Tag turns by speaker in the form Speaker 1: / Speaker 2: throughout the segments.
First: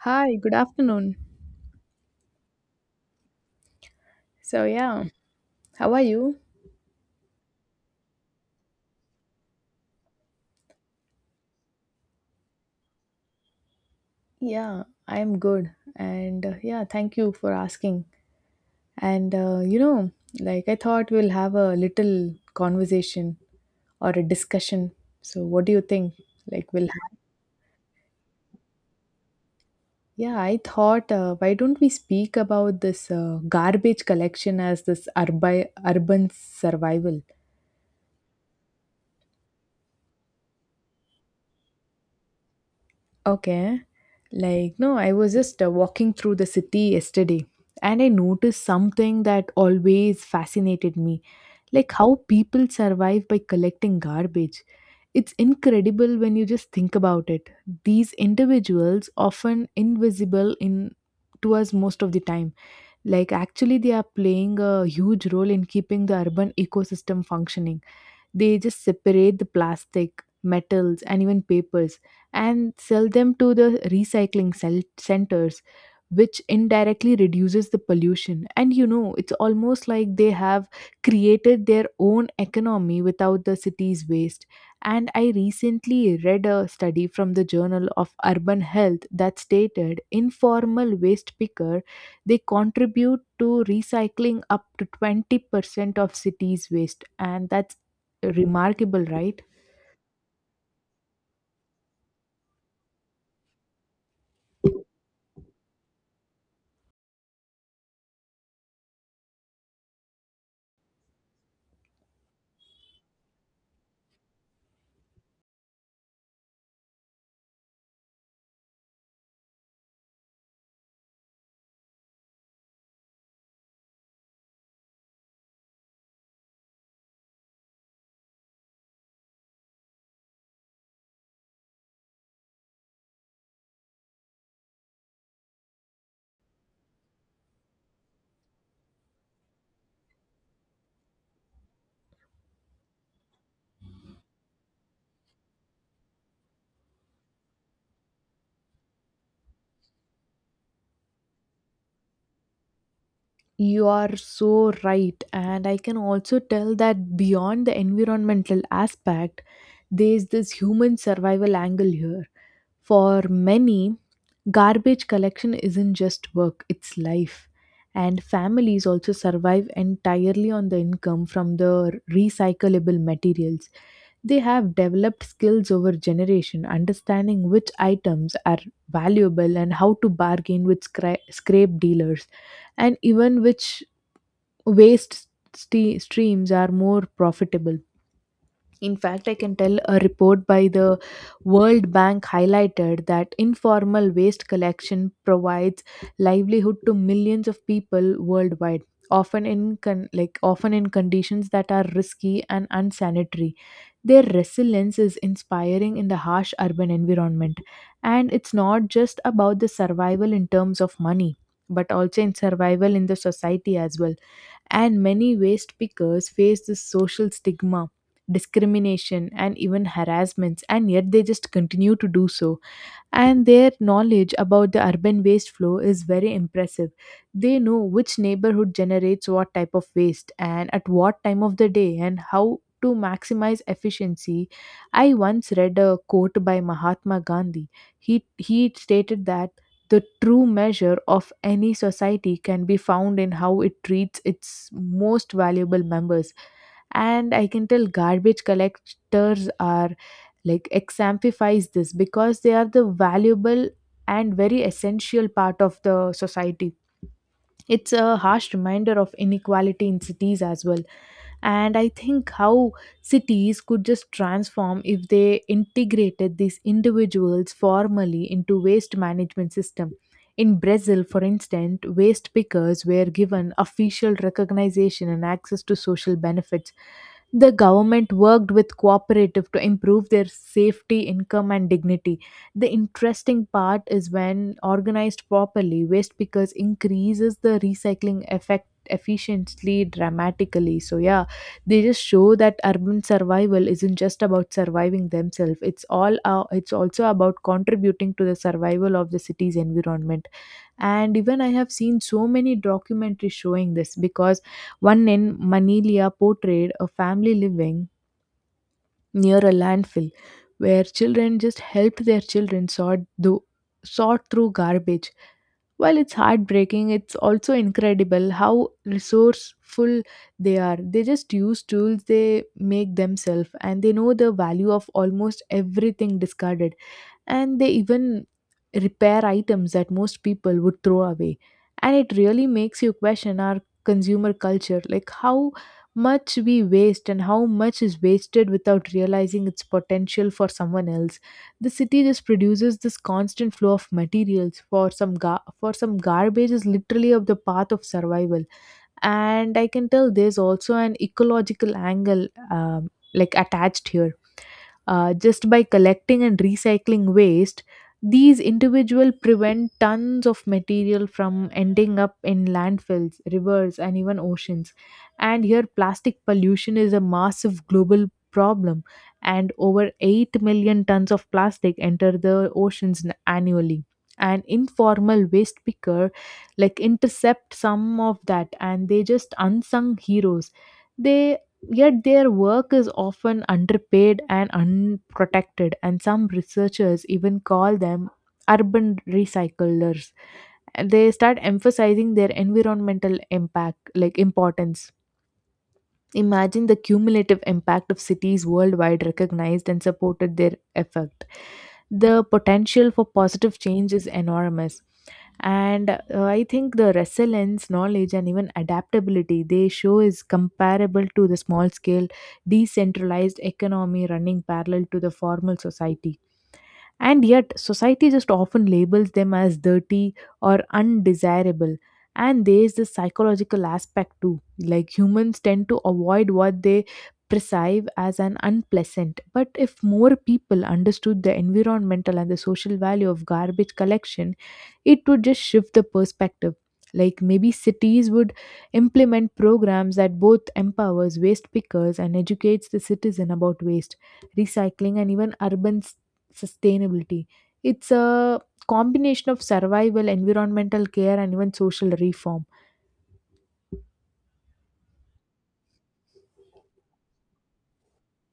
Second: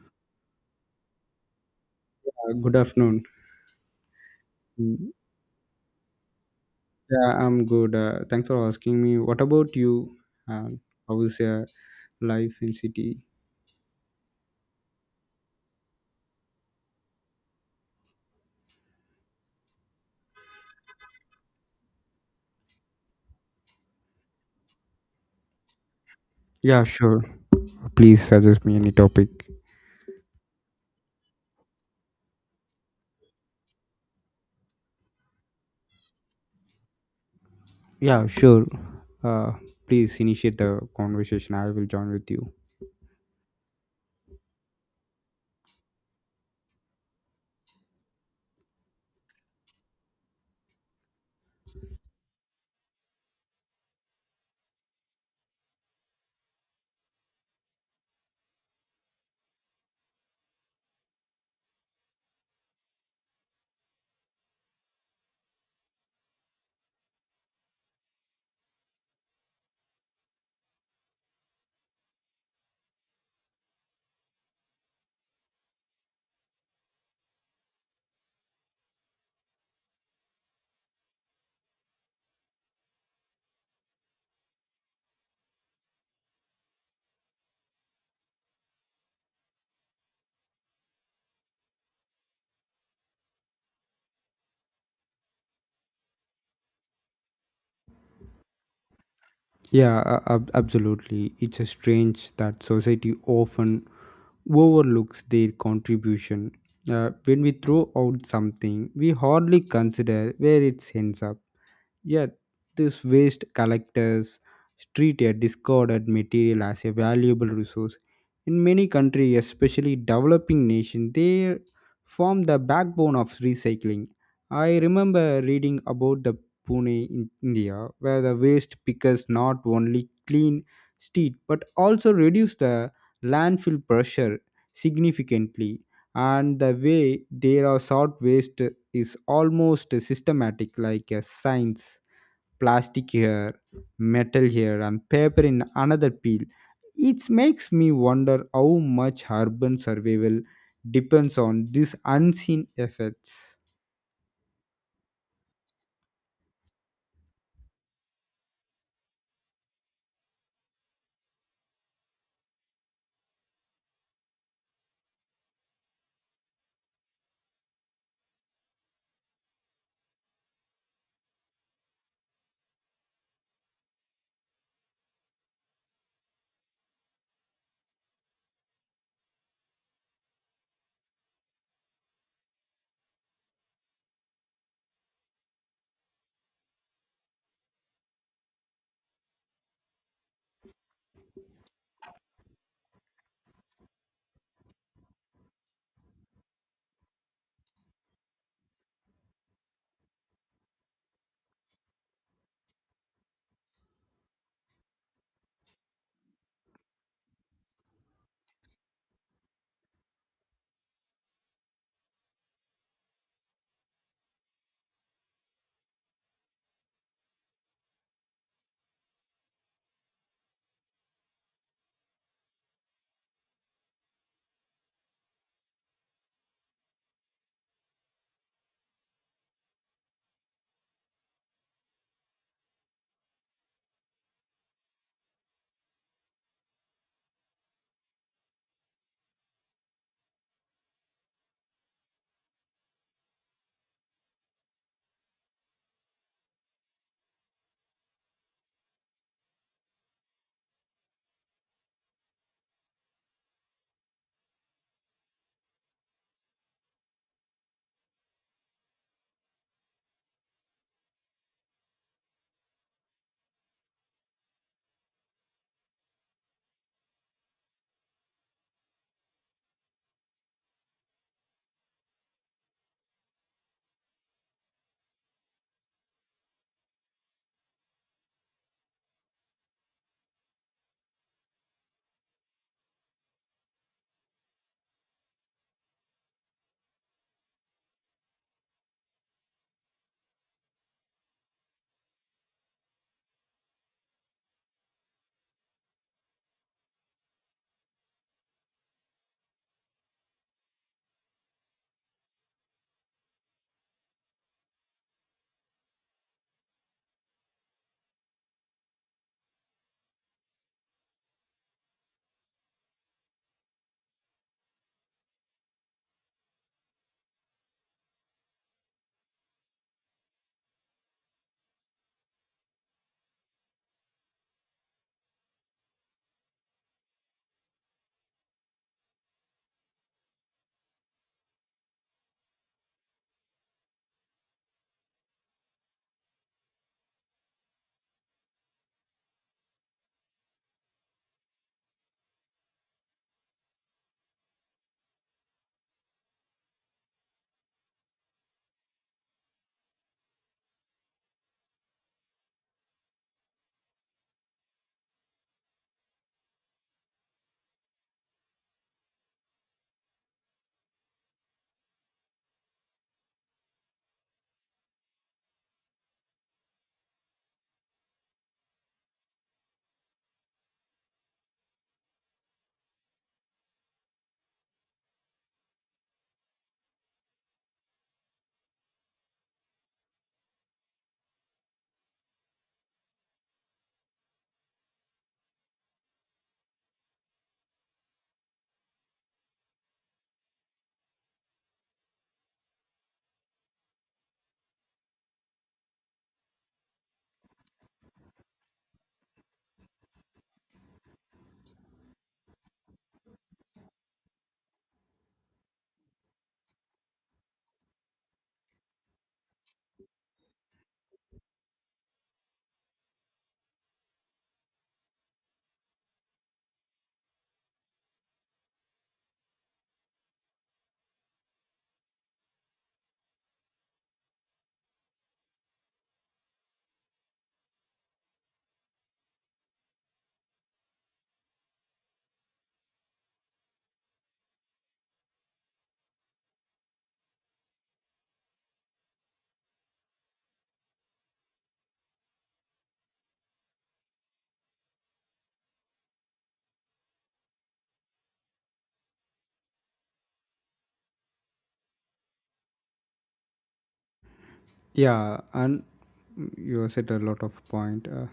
Speaker 1: Hi, good afternoon.
Speaker 2: Good afternoon.
Speaker 1: So, yeah,
Speaker 2: Mm,
Speaker 1: how are you?
Speaker 2: yeah, I'm good. Thanks for asking me. What about you? Uh, how is your life in city?
Speaker 1: Yeah, I am good. And yeah, thank you for asking. And uh, you know, like I thought we'll have a little conversation or a discussion. So, what do you think? Like,
Speaker 2: Yeah,
Speaker 1: we'll have,
Speaker 2: sure. Please suggest me any topic.
Speaker 1: yeah, I thought, why don't we speak about this garbage collection as this urbi urban survival,
Speaker 2: Yeah, sure. Uh, Please initiate the conversation. I will join with you.
Speaker 1: Okay. Like, no, I was just walking through the city yesterday and I noticed something that always fascinated me, like how people survive by collecting garbage. It's incredible when you just think about it. These individuals, often invisible in to us most of the time, like actually they are playing a huge role in keeping the urban ecosystem functioning. They just separate the plastic, metals, and even papers and sell them to the recycling centers, which indirectly reduces the pollution. And you know, it's almost like they have created their own economy without the city's waste. And I recently read a study from the Journal of Urban Health that stated informal waste picker, they contribute to recycling up to 20% of cities waste, and that's remarkable, right?
Speaker 2: Yeah, absolutely. It's a strange that society often overlooks their contribution. When we throw out something, we hardly consider where it ends up. Yet, these waste collectors treat a discarded material as a valuable resource. In many countries, especially developing nations, they form the backbone of recycling. I remember reading about the Pune in India, where the waste pickers not only clean street but also reduce the landfill pressure significantly. And the way they are sort waste is almost systematic like a science, plastic here, metal here, and paper in another peel. It makes me wonder how much urban survival depends on these unseen effects.
Speaker 1: You are so right. And I can also tell that beyond the environmental aspect, there's this human survival angle here. For many, garbage collection isn't just work, it's life. And families also survive entirely on the income from the recyclable materials. They have developed skills over generation, understanding which items are valuable and how to bargain with scrape dealers, and even which waste streams are more profitable. In fact, I can tell a report by the World Bank highlighted that informal waste collection provides livelihood to millions of people worldwide, often in often in conditions that are risky and unsanitary. Their resilience is inspiring in the harsh urban environment, and it's not just about the survival in terms of money, but also in survival in the society as well. And many waste pickers face this social stigma, discrimination, and even harassments, and yet they just continue to do so. And their knowledge about the urban waste flow is very impressive. They know which neighborhood generates what type of waste and at what time of the day and how to maximize efficiency. I once read a quote by Mahatma Gandhi. He stated that the true measure of any society can be found in how it treats its most valuable members. And I can tell garbage collectors are like exemplifies this because they are the valuable and very essential part of the society. It's a harsh reminder of inequality in cities as well. And I think how cities could just transform if they integrated these individuals formally into waste management system. In Brazil, for instance, waste pickers were given official recognition and access to social benefits. The government worked with cooperative to improve their safety, income, and dignity. The interesting part is when organized properly, waste pickers increases the recycling effect efficiently dramatically. So yeah, they just show that urban survival isn't just about surviving themselves, it's also about contributing to the survival of the city's environment. And even I have seen so many documentaries showing this because one in Manilia portrayed a family living near a landfill where children just helped their children sort through garbage. While it's heartbreaking, it's also incredible how resourceful they are. They just use tools they make themselves, and they know the value of almost everything discarded, and they even repair items that most people would throw away. And it really makes you question our consumer culture, like how much we waste and how much is wasted without realizing its potential for someone else. The city just produces this constant flow of materials. For some, garbage is literally of the path of survival. And I can tell there's also an ecological angle like attached here. Just by collecting and recycling waste, these individuals prevent tons of material from ending up in landfills, rivers, and even oceans. And here, plastic pollution is a massive global problem, and over 8 million tons of plastic enter the oceans annually. An informal waste picker like intercept some of that, and they just unsung heroes. They— yet their work is often underpaid and unprotected, and some researchers even call them urban recyclers. They start emphasizing their environmental impact, like importance. Imagine the cumulative impact of cities worldwide recognized and supported their effort, the potential for positive change is enormous. And I think the resilience, knowledge, and even adaptability they show is comparable to the small scale decentralized economy running parallel to the formal society. And yet, society just often labels them as dirty or undesirable. And there is this psychological aspect too. Like humans tend to avoid what they perceive as an unpleasant. But if more people understood the environmental and the social value of garbage collection, it would just shift the perspective. Like maybe cities would implement programs that both empowers waste pickers and educates the citizen about waste, recycling, and even urban sustainability. It's a combination of survival, environmental care, and even social reform.
Speaker 2: Yeah, and you said a lot of point,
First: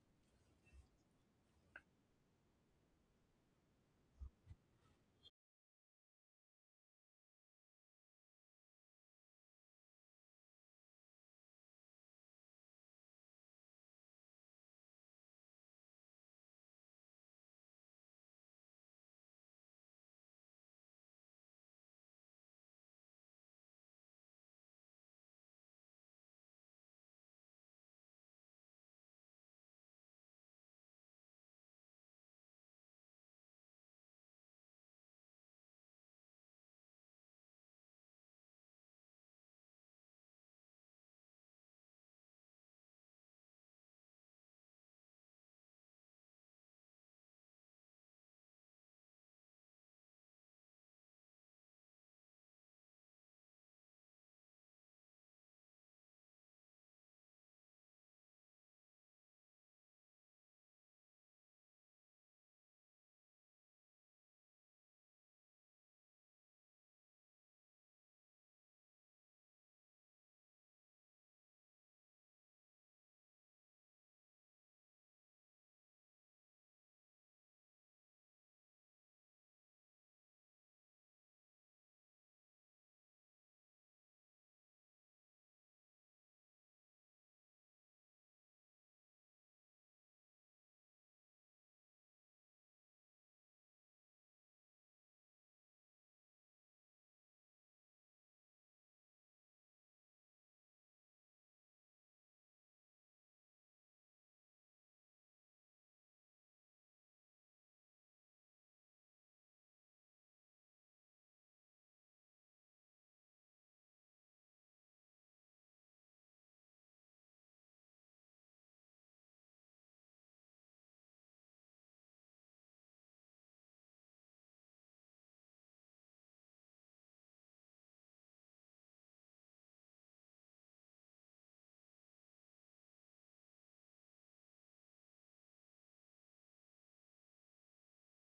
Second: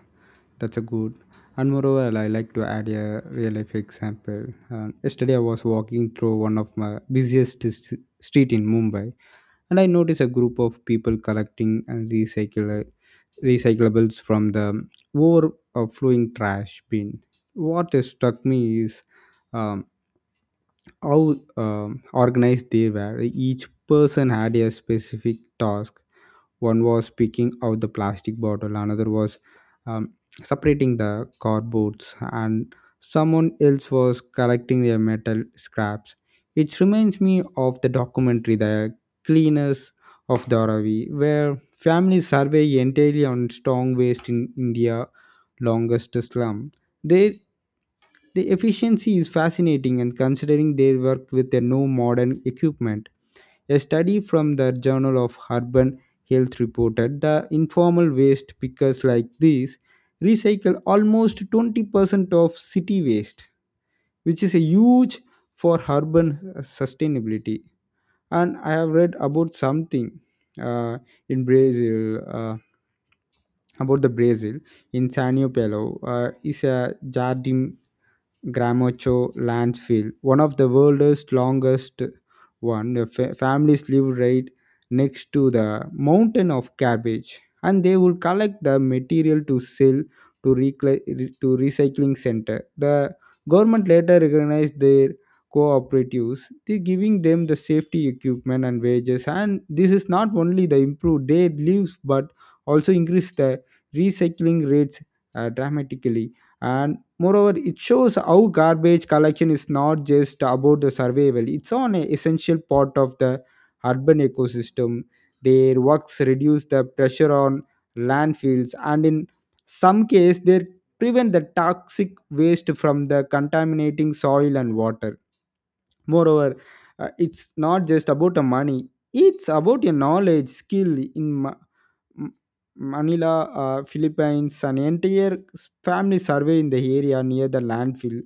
Speaker 2: that's a good. And moreover, I like to add a real life example. Yesterday I was walking through one of my street in Mumbai, and I noticed a group of people collecting and recycle recyclables from the overflowing trash bin. What struck me is um, how organized they were. Each person had a specific task. One was picking out the plastic bottle, another was um, separating the cardboards, and someone else was collecting their metal scraps. It reminds me of the documentary, The Cleaners of Dharavi, where families survey entirely on strong waste in India longest slum. They the efficiency is fascinating, and considering they work with a no modern equipment. A study from the Journal of Urban Health reported the informal waste pickers like these recycle almost 20% of city waste, which is a huge for urban sustainability. And I have read about something uh, in Brazil about the Brazil, in Sanio Pelo, is a jardim Gramacho landfill, one of the world's longest one. The families live right next to the mountain of cabbage, and they will collect the material to sell to recycling center. The government later recognized their cooperatives, they giving them the safety equipment and wages. And this is not only the improve their lives, but also increase the recycling rates dramatically. And moreover, it shows how garbage collection is not just about the survival, it's on an essential part of the urban ecosystem. Their works reduce the pressure on landfills, and in some cases they prevent the toxic waste from the contaminating soil and water. Moreover, it's not just about the money, it's about your knowledge, skill in M- Manila, Philippines, an entire family survey in the area near the landfill,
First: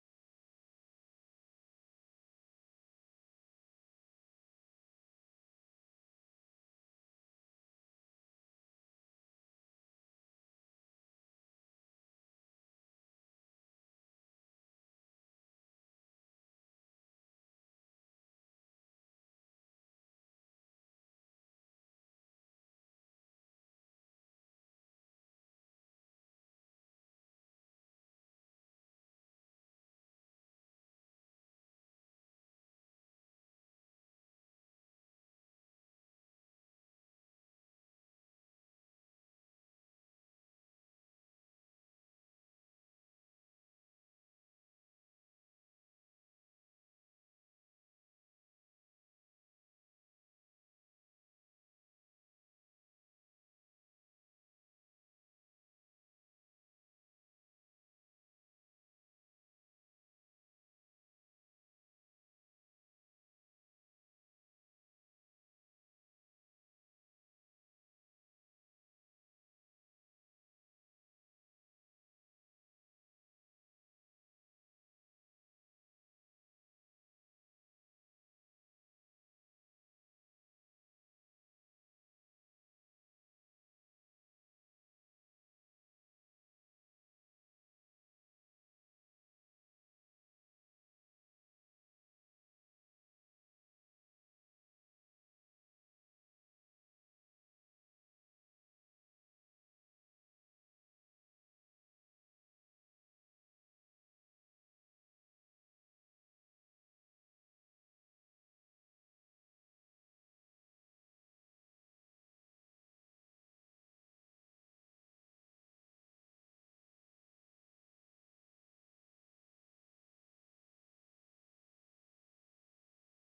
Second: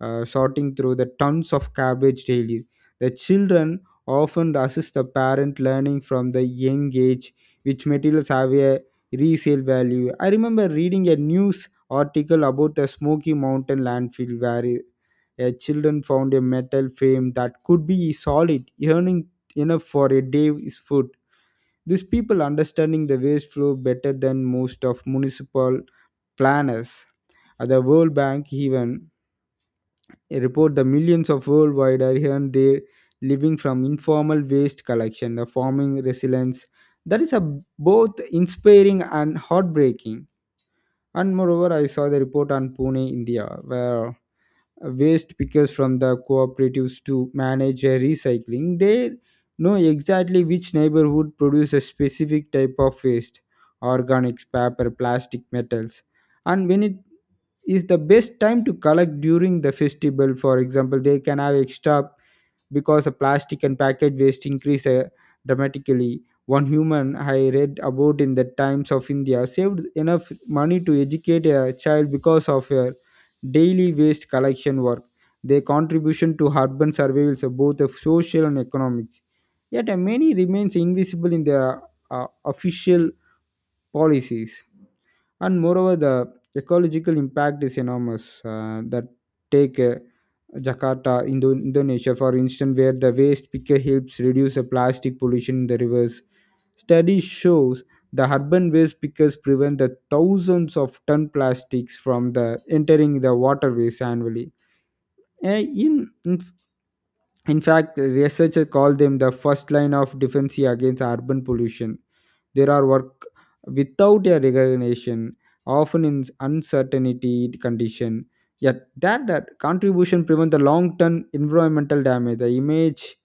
Speaker 2: sorting through the tons of garbage daily. The children often assist the parent, learning from the young age which materials have a resale value. I remember reading a news article about the Smoky Mountain landfill where a children found a metal frame that could be solid, earning enough for a day's food. These people understanding the waste flow better than most of municipal planners. At the World Bank even, they report the millions of worldwide are earn their living from informal waste collection, the farming resilience. That is a both inspiring and heartbreaking. And moreover, I saw the report on Pune, India, where waste pickers from the cooperatives to manage recycling. They know exactly which neighborhood produce a specific type of waste: organics, paper, plastic, metals. And when it is the best time to collect during the festival, for example, they can have extra because the plastic and package waste increase dramatically. One human I read about in the Times of India saved enough money to educate a child because of her daily waste collection work. Their contribution to urban surveillance of both of social and economics. Yet many remains invisible in the official policies. And moreover, the ecological impact is enormous. That take Jakarta, Indonesia, for instance, where the waste picker helps reduce the plastic pollution in the rivers. Study shows the urban waste pickers prevent the thousands of ton plastics from the entering the waterways annually. Uh, in, in in fact, researchers call them the first line of defense against urban pollution. There are work without a recognition, often in uncertainty condition, yet that contribution prevent the long-term environmental damage. the image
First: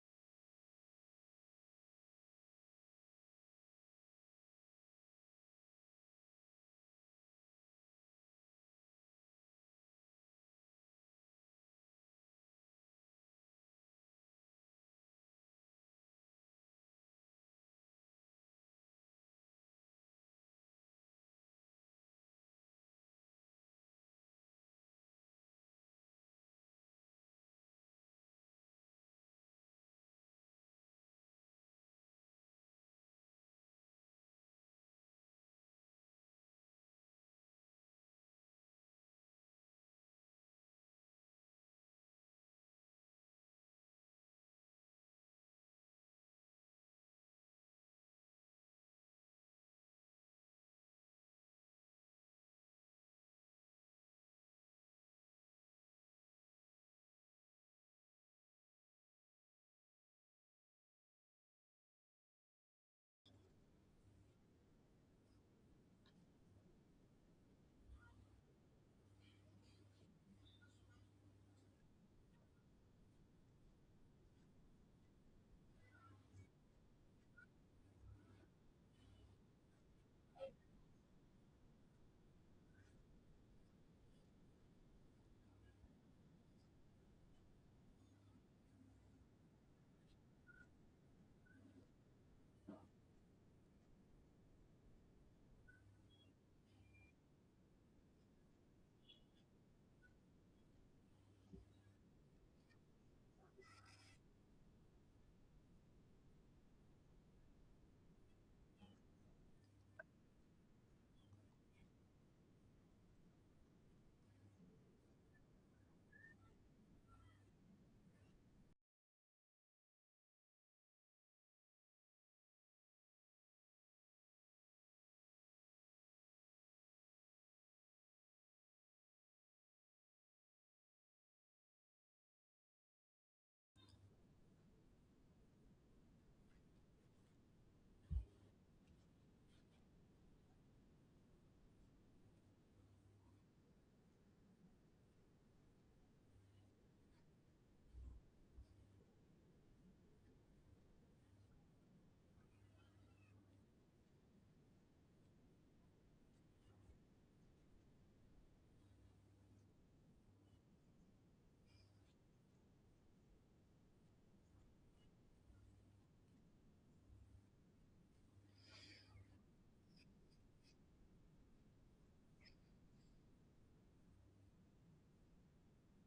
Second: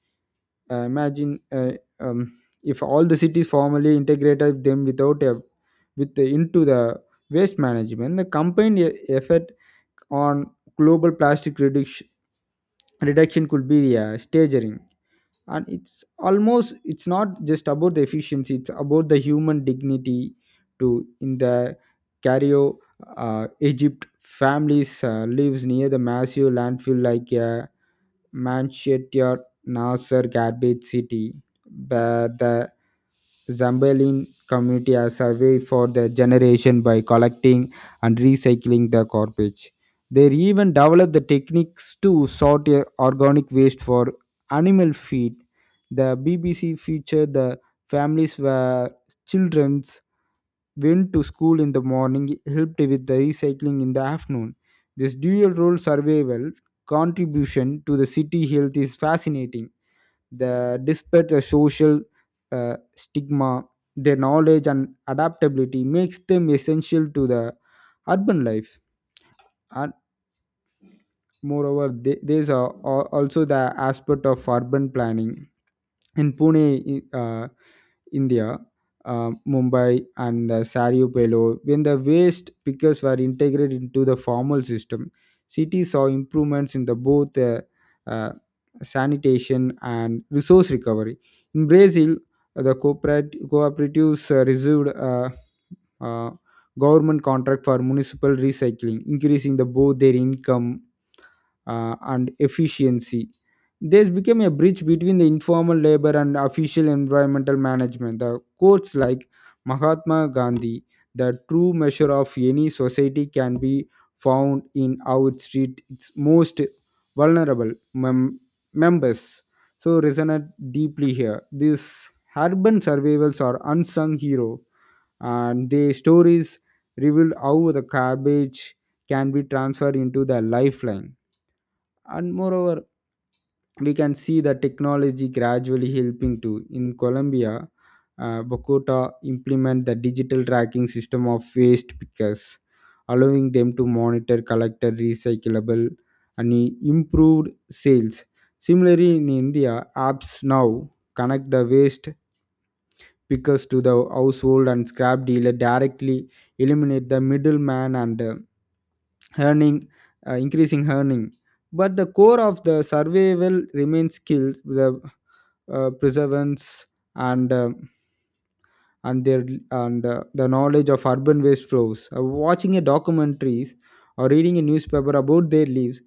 Speaker 2: uh, imagine uh, um, if all the cities formally integrated them without a with the, into the waste management, the combined effort on global plastic reduction could be staggering. And it's almost, it's not just about the efficiency, it's about the human dignity to in the Cairo, Egypt, families lives near the massive landfill like a Manchester Nasser Garbage City, but the Zambian community has survived for their generation by collecting and recycling the garbage. They even developed the techniques to sort organic waste for animal feed. The BBC featured the families where children went to school in the morning, helped with the recycling in the afternoon. This dual role survival contribution to the city health is fascinating. The despite the social stigma, their knowledge and adaptability makes them essential to the urban life. Moreover, there's also the aspect of urban planning. In Pune, India, Mumbai, and Sariupello, when the waste pickers were integrated into the formal system, cities saw improvements in the both uh, sanitation and resource recovery. In Brazil, the cooperatives received uh, government contract for municipal recycling, increasing the both their income and efficiency. This became a bridge between the informal labor and official environmental management. The quotes like Mahatma Gandhi: the true measure of any society can be found in how it treats its most vulnerable members. So resonate deeply here. These urban survivals are unsung hero, and their stories reveal how the garbage can be transferred into the lifeline. And moreover, we can see the technology gradually helping to, in Colombia, Bogota implement the digital tracking system of waste pickers, allowing them to monitor collected recyclable and improved sales. Similarly, in India, apps now connect the waste speakers to the household and scrap dealer directly, eliminate the middleman and earning increasing earning. But the core of the survival remains skills, the preservance, and uh, and their and the knowledge of urban waste flows. Watching a documentaries or reading a newspaper about their lives,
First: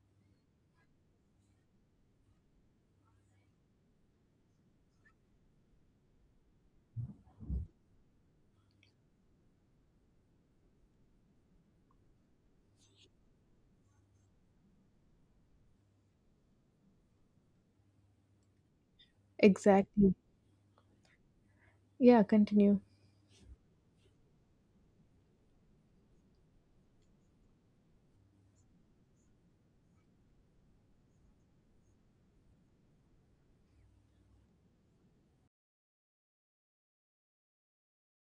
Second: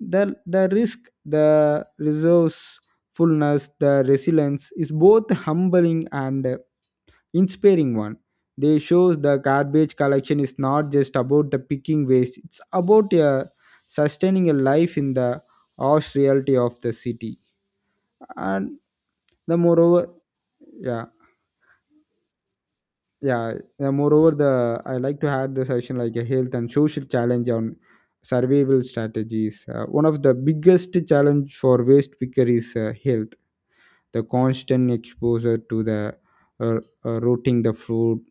Speaker 2: the the risk, the resourcefulness, the resilience is both humbling and inspiring one. They shows the garbage collection is not just about the picking waste; it's about sustaining a life in the harsh reality of the city. And the moreover,
Speaker 1: Exactly.
Speaker 2: yeah,
Speaker 1: Yeah, continue.
Speaker 2: yeah. The moreover, the I like to add the session like a health and social challenge on survival strategies. One of the biggest challenge for waste picker is health, the constant exposure to the uh, rotting the fruit,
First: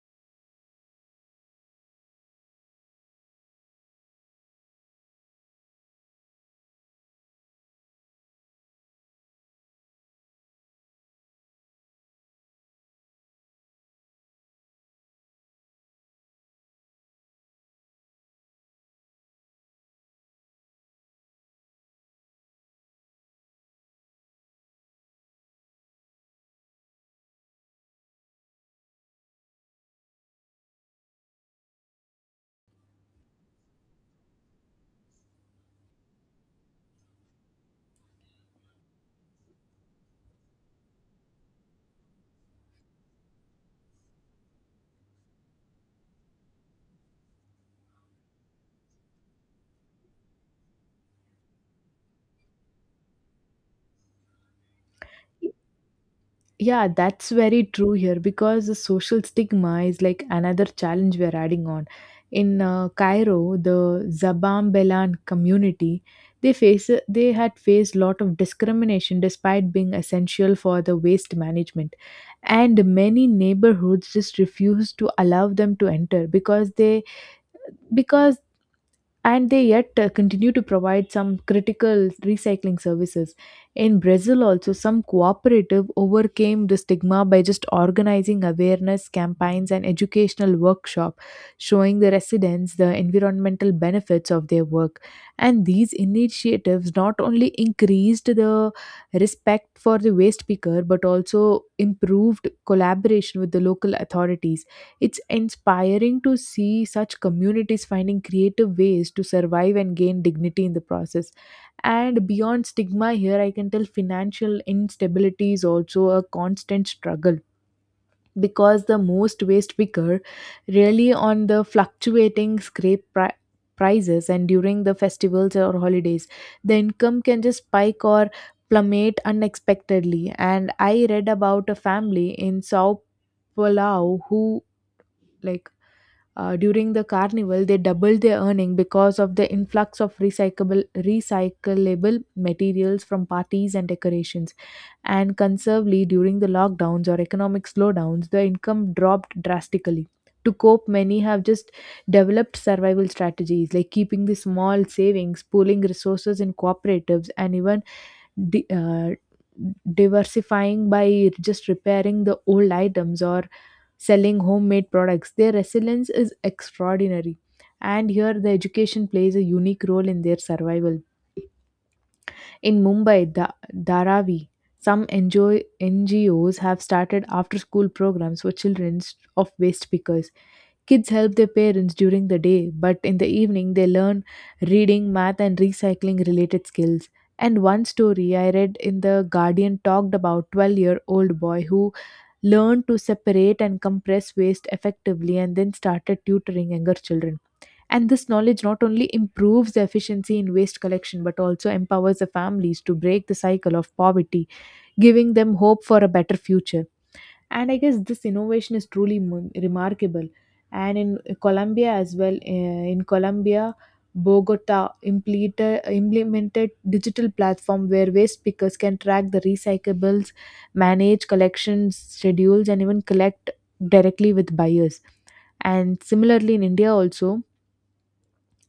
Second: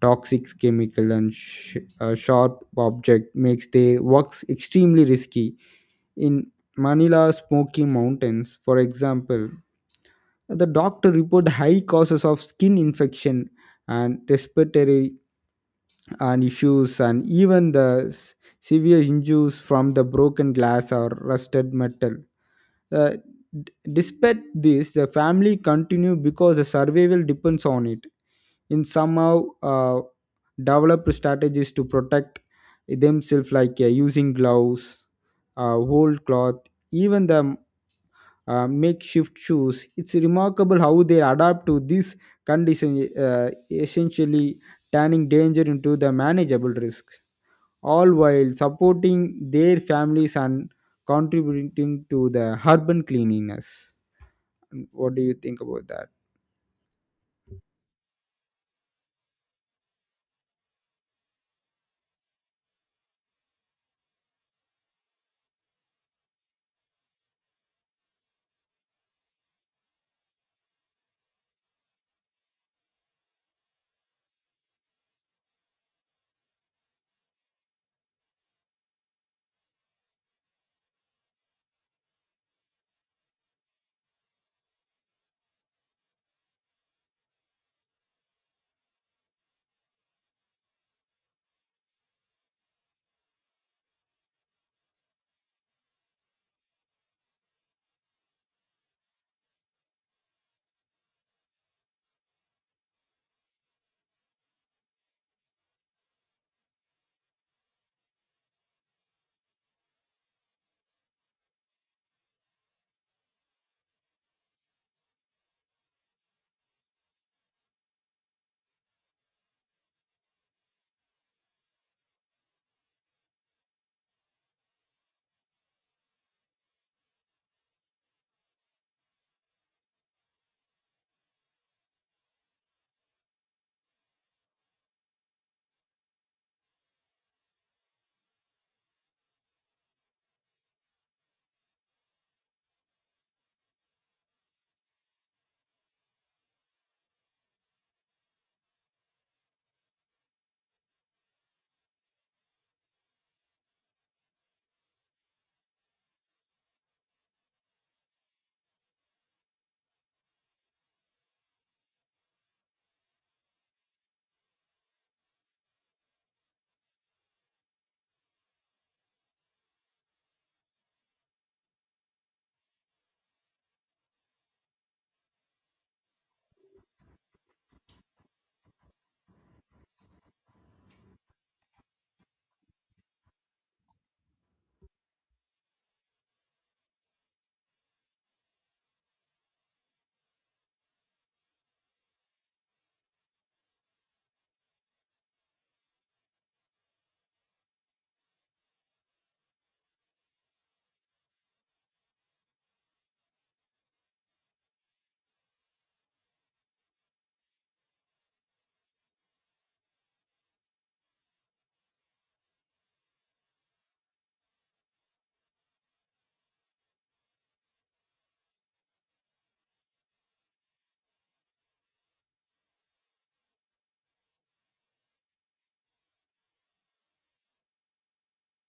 Speaker 2: toxic chemical and sharp object makes their works extremely risky. In Manila's smoky mountains, for example, the doctor report high causes of skin infection and respiratory and issues, and even the severe injuries from the broken glass or rusted metal. uh, Despite this, the family continue because the survival depends on it. In somehow develop strategies to protect themselves, like using gloves, whole cloth, even the makeshift shoes. It's remarkable how they adapt to this condition, essentially turning danger into the manageable risk, all while supporting their families and contributing to the urban cleanliness. What do you think about that?
Speaker 1: Yeah, that's very true here because the social stigma is like another challenge we're adding on. In Cairo, the Zabam Belan community, they had faced lot of discrimination despite being essential for the waste management, and many neighborhoods just refused to allow them to enter because they because and they yet continue to provide some critical recycling services. In Brazil also, some cooperative overcame the stigma by just organizing awareness campaigns and educational workshop, showing the residents the environmental benefits of their work. And these initiatives not only increased the respect for the waste picker but also improved collaboration with the local authorities. It's inspiring to see such communities finding creative ways to survive and gain dignity in the process. And beyond stigma, here I can tell financial instability is also a constant struggle because the most waste picker really on the fluctuating prices, and during the festivals or holidays the income can just spike or plummet unexpectedly. And I read about a family in Sao Palau who, like during the carnival, they doubled their earning because of the influx of recyclable materials from parties and decorations. And conservatively, during the lockdowns or economic slowdowns, the income dropped drastically. To cope, many have just developed survival strategies like keeping the small savings, pooling resources in cooperatives, and even di- uh, diversifying by just repairing the old items or selling homemade products. Their resilience is extraordinary, and here the education plays a unique role in their survival. In Mumbai, the Dharavi, some NGOs have started after school programs for children of waste pickers. Kids help their parents during the day, but in the evening they learn reading, math, and recycling related skills. And one story I read in The Guardian talked about 12-year-old boy who learned to separate and compress waste effectively and then started tutoring younger children. And this knowledge not only improves the efficiency in waste collection but also empowers the families to break the cycle of poverty, giving them hope for a better future. And I guess this innovation is truly remarkable. And in Colombia as well, in Colombia Bogota implemented digital platform where waste pickers can track the recyclables, manage collections schedules, and even collect directly with buyers. And similarly in India also,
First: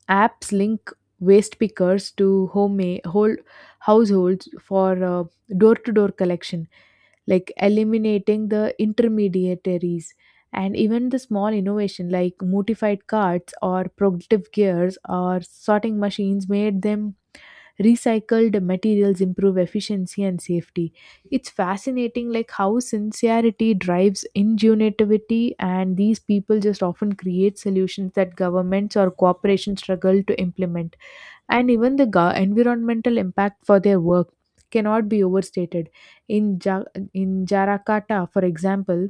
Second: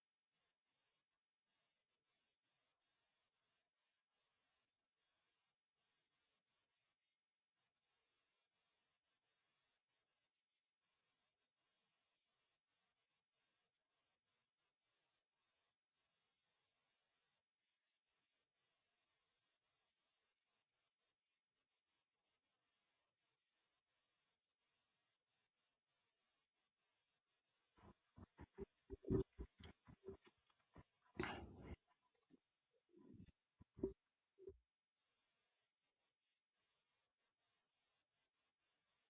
Speaker 1: apps link waste pickers to home whole households for door to door collection, like eliminating the intermediaries. And even the small innovation like modified carts or productive gears or sorting machines made them recycled materials improve efficiency and safety. It's fascinating like how sincerity drives ingenuity, and these people just often create solutions that governments or corporations struggle to implement. And even the environmental impact for their work cannot be overstated. In, ja- in Jarakata, for example,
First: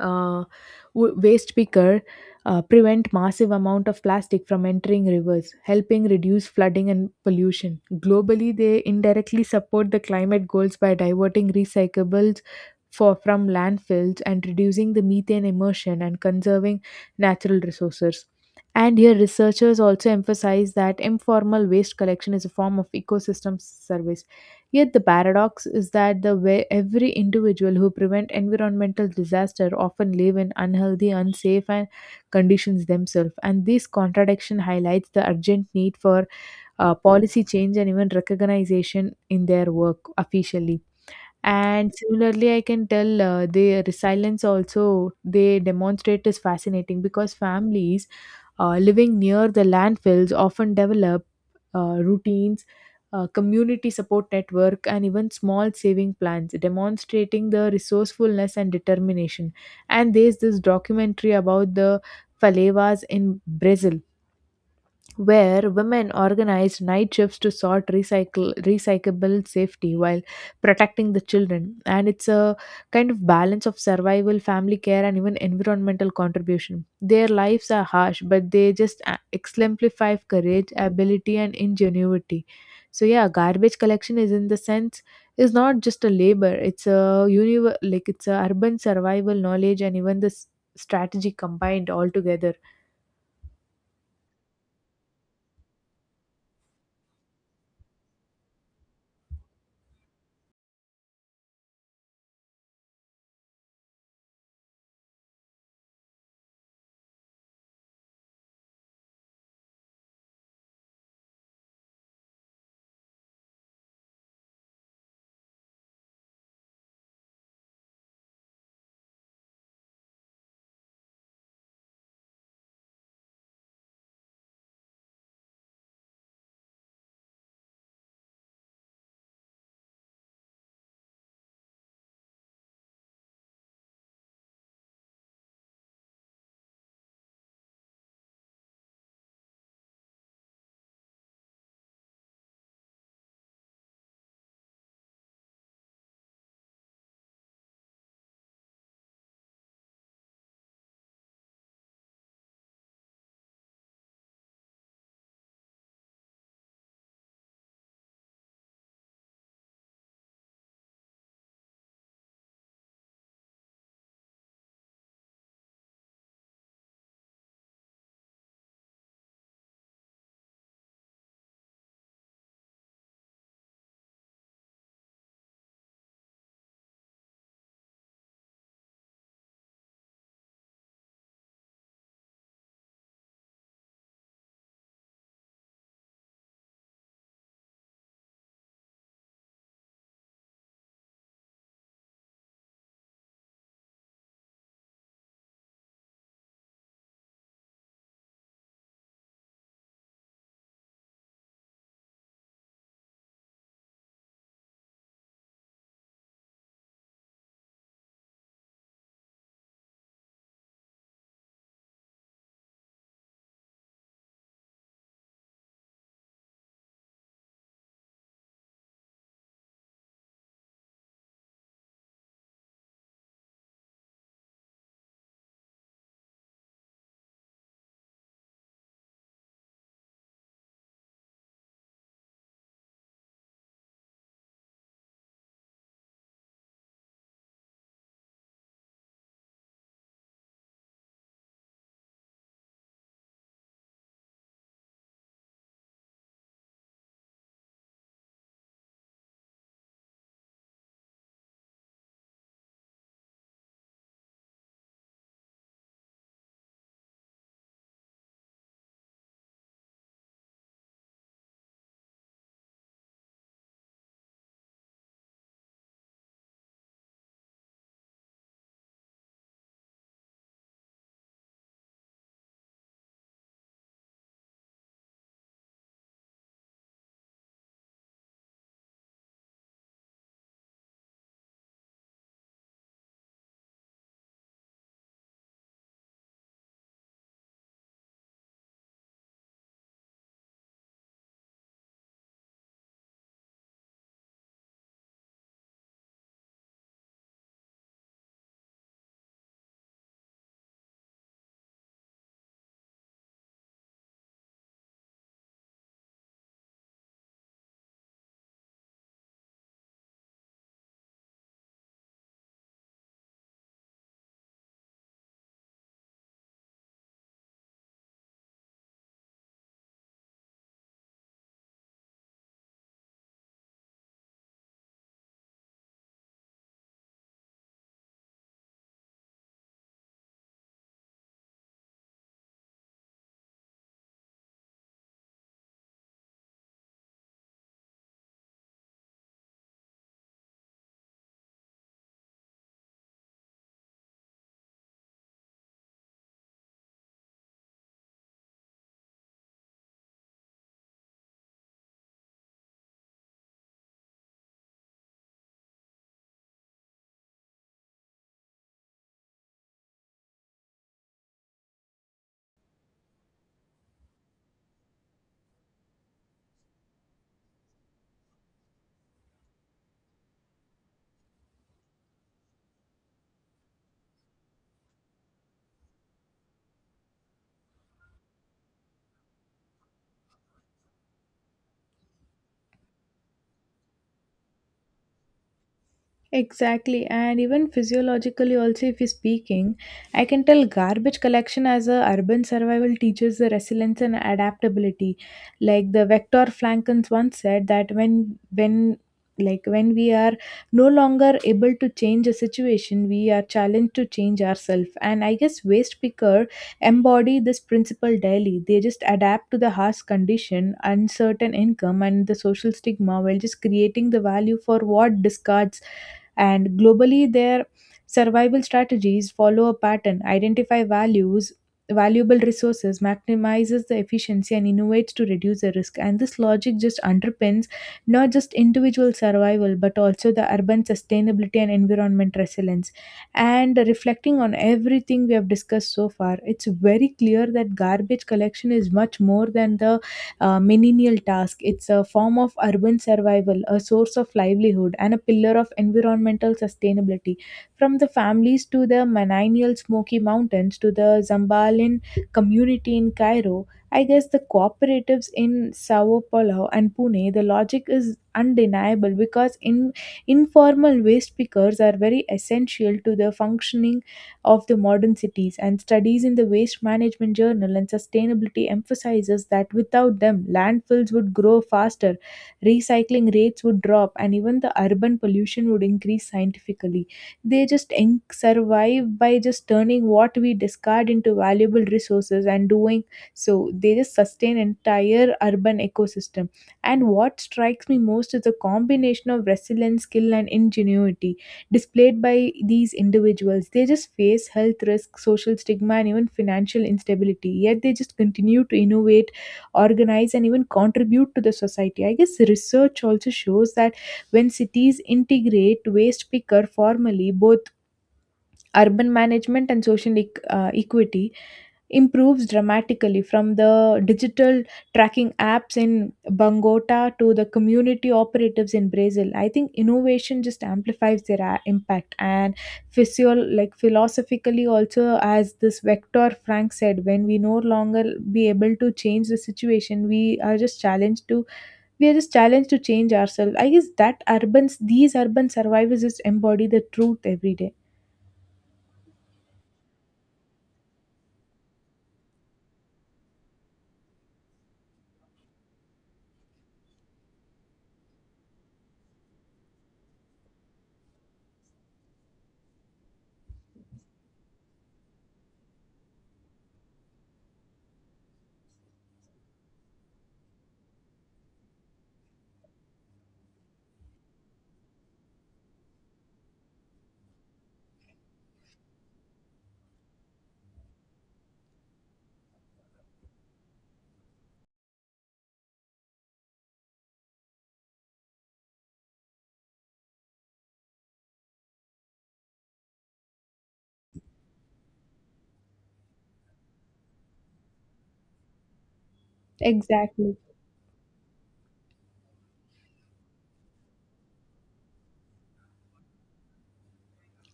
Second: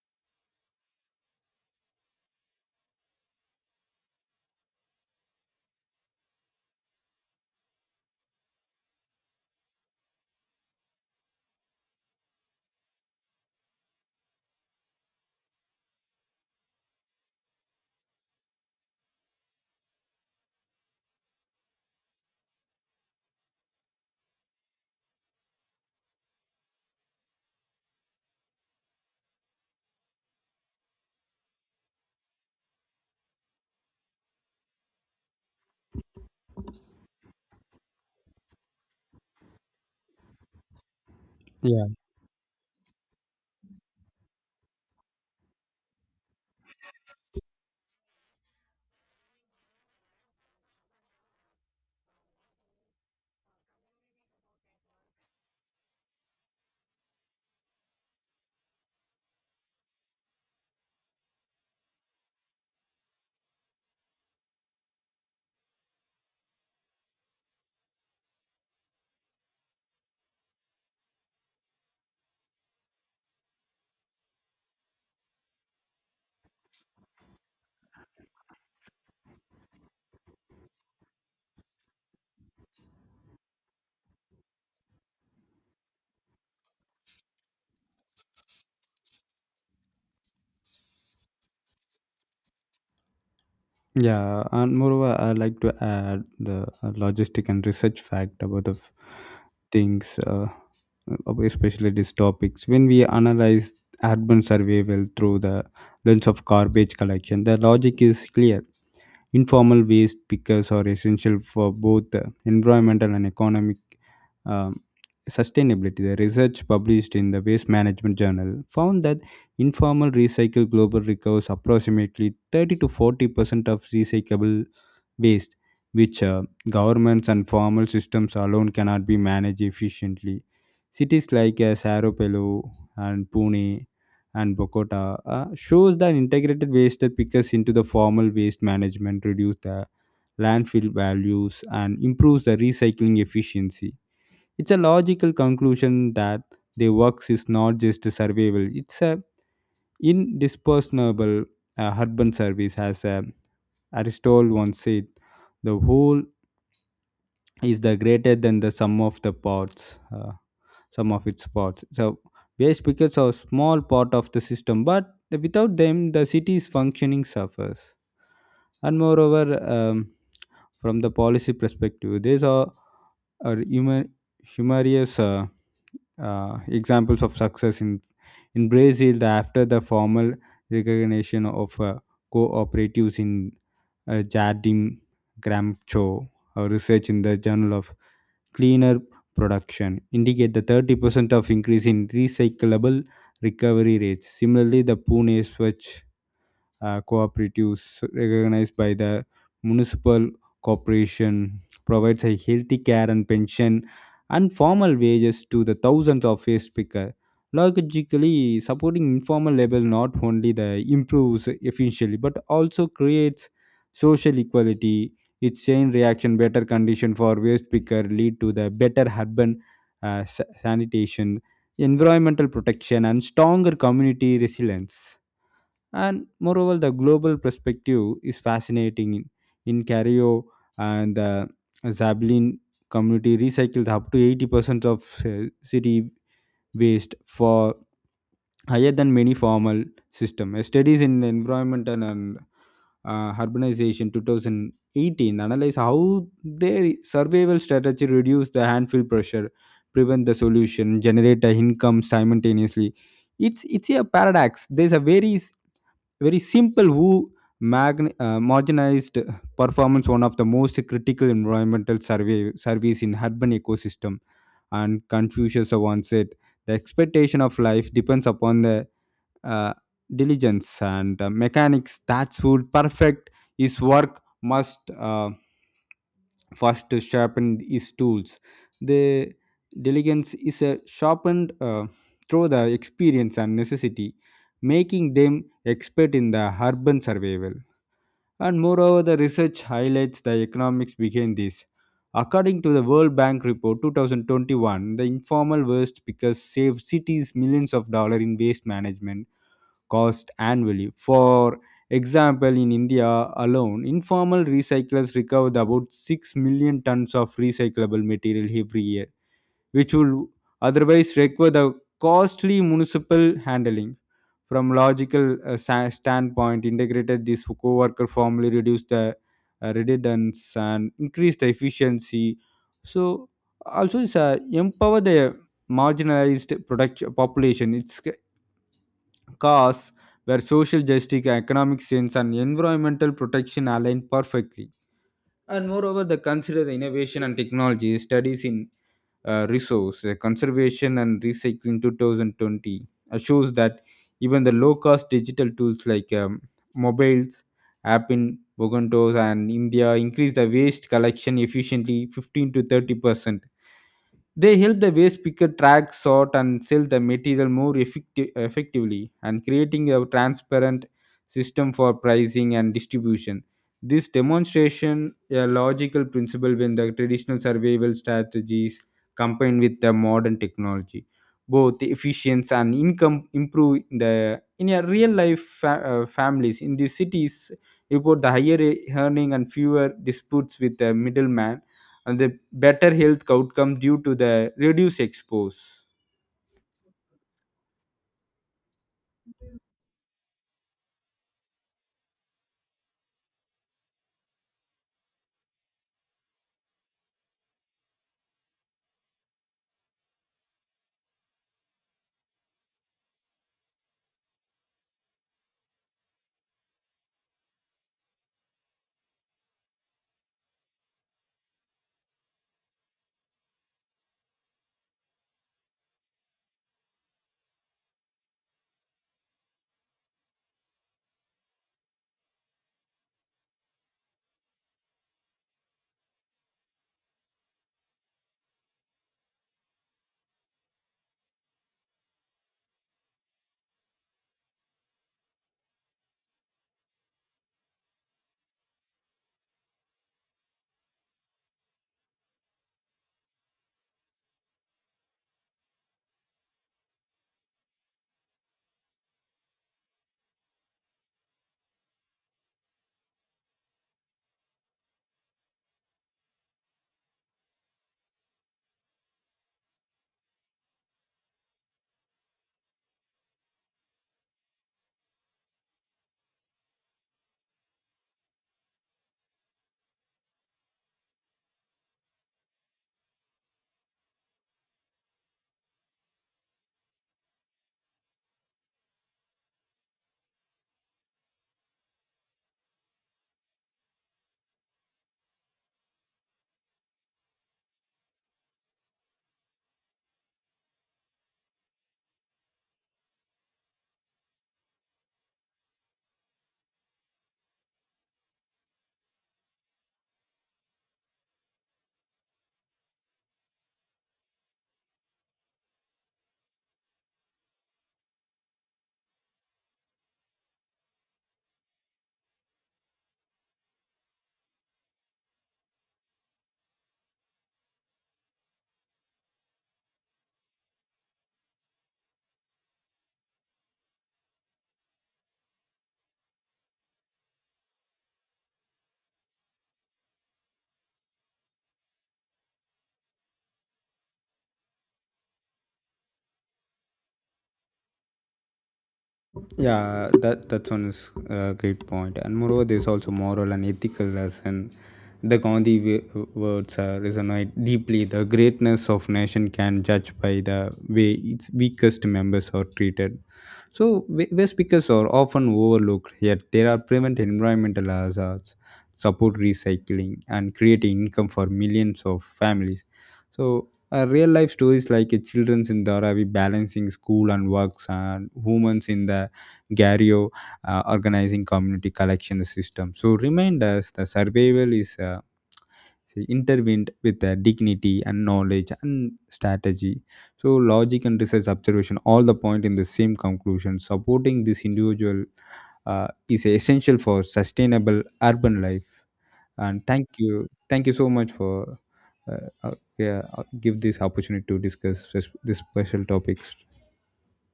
Speaker 1: uh, waste picker prevent massive amount of plastic from entering rivers, helping reduce flooding and pollution. Globally, they indirectly support the climate goals by diverting recyclables for from landfills and reducing the methane emission and conserving natural resources. And here researchers also emphasize that informal waste collection is a form of ecosystem service. Yet the paradox is that the way every individual who prevent environmental disaster often live in unhealthy, unsafe and conditions themselves. And this contradiction highlights the urgent need for policy change and even recognition in their work officially.
Speaker 2: Yeah,
Speaker 1: And similarly, I can tell the resilience also they demonstrate is fascinating because families living near the landfills often develop routines, community support network, and even small saving plans, demonstrating the resourcefulness and determination. And there's this documentary about the Falevas in Brazil where women organized night shifts to sort recycle recyclable safety while protecting the children. And it's a kind of balance of survival, family care, and even environmental contribution. Their lives are harsh, but they just exemplify courage, ability, and ingenuity. So yeah, garbage collection is in the sense is not just a labor, it's a it's a urban survival knowledge, and even this strategy combined all together.
Speaker 2: yeah, and moreover, I like to add the logistic and research fact about the things, especially these topics. When we analyze urban survival through the lens of garbage collection, the logic is clear. Informal waste pickers are essential for both environmental and economic um, sustainability. The research published in the Waste Management Journal found that informal recycle global recovers approximately 30 to 40% of recyclable waste, which governments and formal systems alone cannot be managed efficiently. Cities like Saropelo and Pune and Bogota shows that integrated waste that pickers into the formal waste management reduce the landfill values and improves the recycling efficiency. It's a logical conclusion that their works is not just survival; it's a indispensable urban service, as Aristotle once said. The whole is the greater than the sum of the parts sum of its parts. So waste pickets are small part of the system, but without them the city's functioning suffers. And moreover, um, from the policy perspective, these are humor, humorous examples of success in brazil, after the formal recognition of cooperatives in jardim gramcho, a research in the Journal of Cleaner Production indicate the 30% of increase in recyclable recovery rates. Similarly, the Pune Swachh cooperatives recognized by the municipal corporation provides a healthy care and pension and formal wages to the thousands of waste picker. Logically, supporting informal labor not only the improves efficiency but also creates social equality. Its chain reaction, better condition for waste picker lead to the better urban sanitation, environmental protection, and stronger community resilience. And moreover, the global perspective is fascinating. In Cario and the Zablin community recycles up to 80% of city waste, for higher than many formal system. Studies in the environment and urbanization 2018 analyze how their survival strategy reduce the landfill pressure, prevent the solution, generate the income simultaneously. It's a paradox. There's a very simple who marginalized performance one of the most critical environmental surveys in urban ecosystem. And Confucius once said, the expectation of life depends upon the uh, diligence, and the mechanics that would perfect his work must first to sharpen his tools. The diligence is sharpened through the experience and necessity, making them expert in the urban survival. And moreover, the research highlights the economics behind this. According to the World Bank report 2021, the informal waste pickers save cities millions of dollars in waste management cost annually. For example, in India alone, informal recyclers recovered about 6 million tons of recyclable material every year, which would otherwise require the costly municipal handling. From logical standpoint, integrated this co-worker formally reduce the redundancy and increase the efficiency. So also it's empower the marginalized product population. Cause where social justice, economic sense, and environmental protection align perfectly. And moreover, the consider the innovation and technology studies in resource conservation and recycling 2020 shows that even the low cost digital tools like mobiles app in Bogontos and India increase the waste collection efficiently 15 to 30%. They help the waste picker track, sort, and sell the material effectively, and creating a transparent system for pricing and distribution. This demonstration a logical principle when the traditional survival strategies combined with the modern technology. Both efficiency and income improve in the in a real life families in these cities report the earning and fewer disputes with the middleman and the better health outcome due to the reduced expose.
Speaker 1: Exactly, and even physiologically, also, if you're speaking, I can tell garbage collection as a urban survival teaches the resilience and adaptability. Like the Vector Flankens once said that when we are no longer able to change a situation, we are challenged to change ourselves. And I guess waste picker embody this principle daily. They just adapt to the harsh condition, uncertain income, and the social stigma while just creating the value for what discards. And globally, their survival strategies follow a pattern, identify values, valuable resources, maximizes the efficiency, and innovates to reduce the risk. And this logic just underpins not just individual survival, but also the urban sustainability and environment resilience. And reflecting on everything we have discussed so far, it's very clear that garbage collection is much more than the menial task. It's a form of urban survival, a source of livelihood, and a pillar of environmental sustainability. From the families to the Mananial Smoky Mountains to the Zambalin community in Cairo, I guess the cooperatives in Sao Paulo and Pune, the logic is undeniable because in informal waste pickers are very essential to the functioning of the modern cities, and studies in the Waste Management Journal and Sustainability emphasizes that without them, landfills would grow faster, recycling rates would drop, and even the urban pollution would increase scientifically. They just survive by just turning what we discard into valuable resources, and doing so they just sustain entire urban ecosystem. And what strikes me most is the combination of resilience, skill, and ingenuity displayed by these individuals. They just face health risks, social stigma, and even financial instability. Yet they just continue to innovate, organize, and even contribute to the society. I guess research also shows that when cities integrate waste picker formally, both urban management and social equity improves dramatically, from the digital tracking apps in Bangota to the community operatives in Brazil. I think innovation just amplifies their impact. And philosophically also, as this Vector Frank said, when we no longer be able to change the situation, we are just challenged to change ourselves. I guess that urban these urban survivors just embody the truth every day.
Speaker 2: Yeah, that's one is a great point. And moreover, there's also moral and ethical lesson. The Gandhi words resonate deeply. The greatness of nation can judge by the way its weakest members are treated. So waste pickers are often overlooked, yet there are prevent environmental hazards, support recycling, and create income for millions of families. So real life stories like children in Dharavi balancing school and works, and women in the Gario organizing community collection system. So remind us the survival is. Say, intervened with dignity and knowledge and strategy. So logic and research observation all the point in the same conclusion. Supporting this individual is essential for sustainable urban life. And
Speaker 1: Exactly.
Speaker 2: thank you so much for uh, yeah, give this opportunity to discuss this special topics.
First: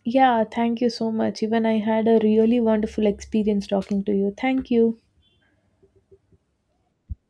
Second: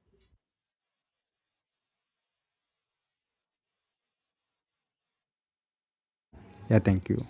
Speaker 1: Yeah, thank you so much. Even I had a really wonderful experience talking to you. Thank you.
Speaker 2: Yeah, thank you.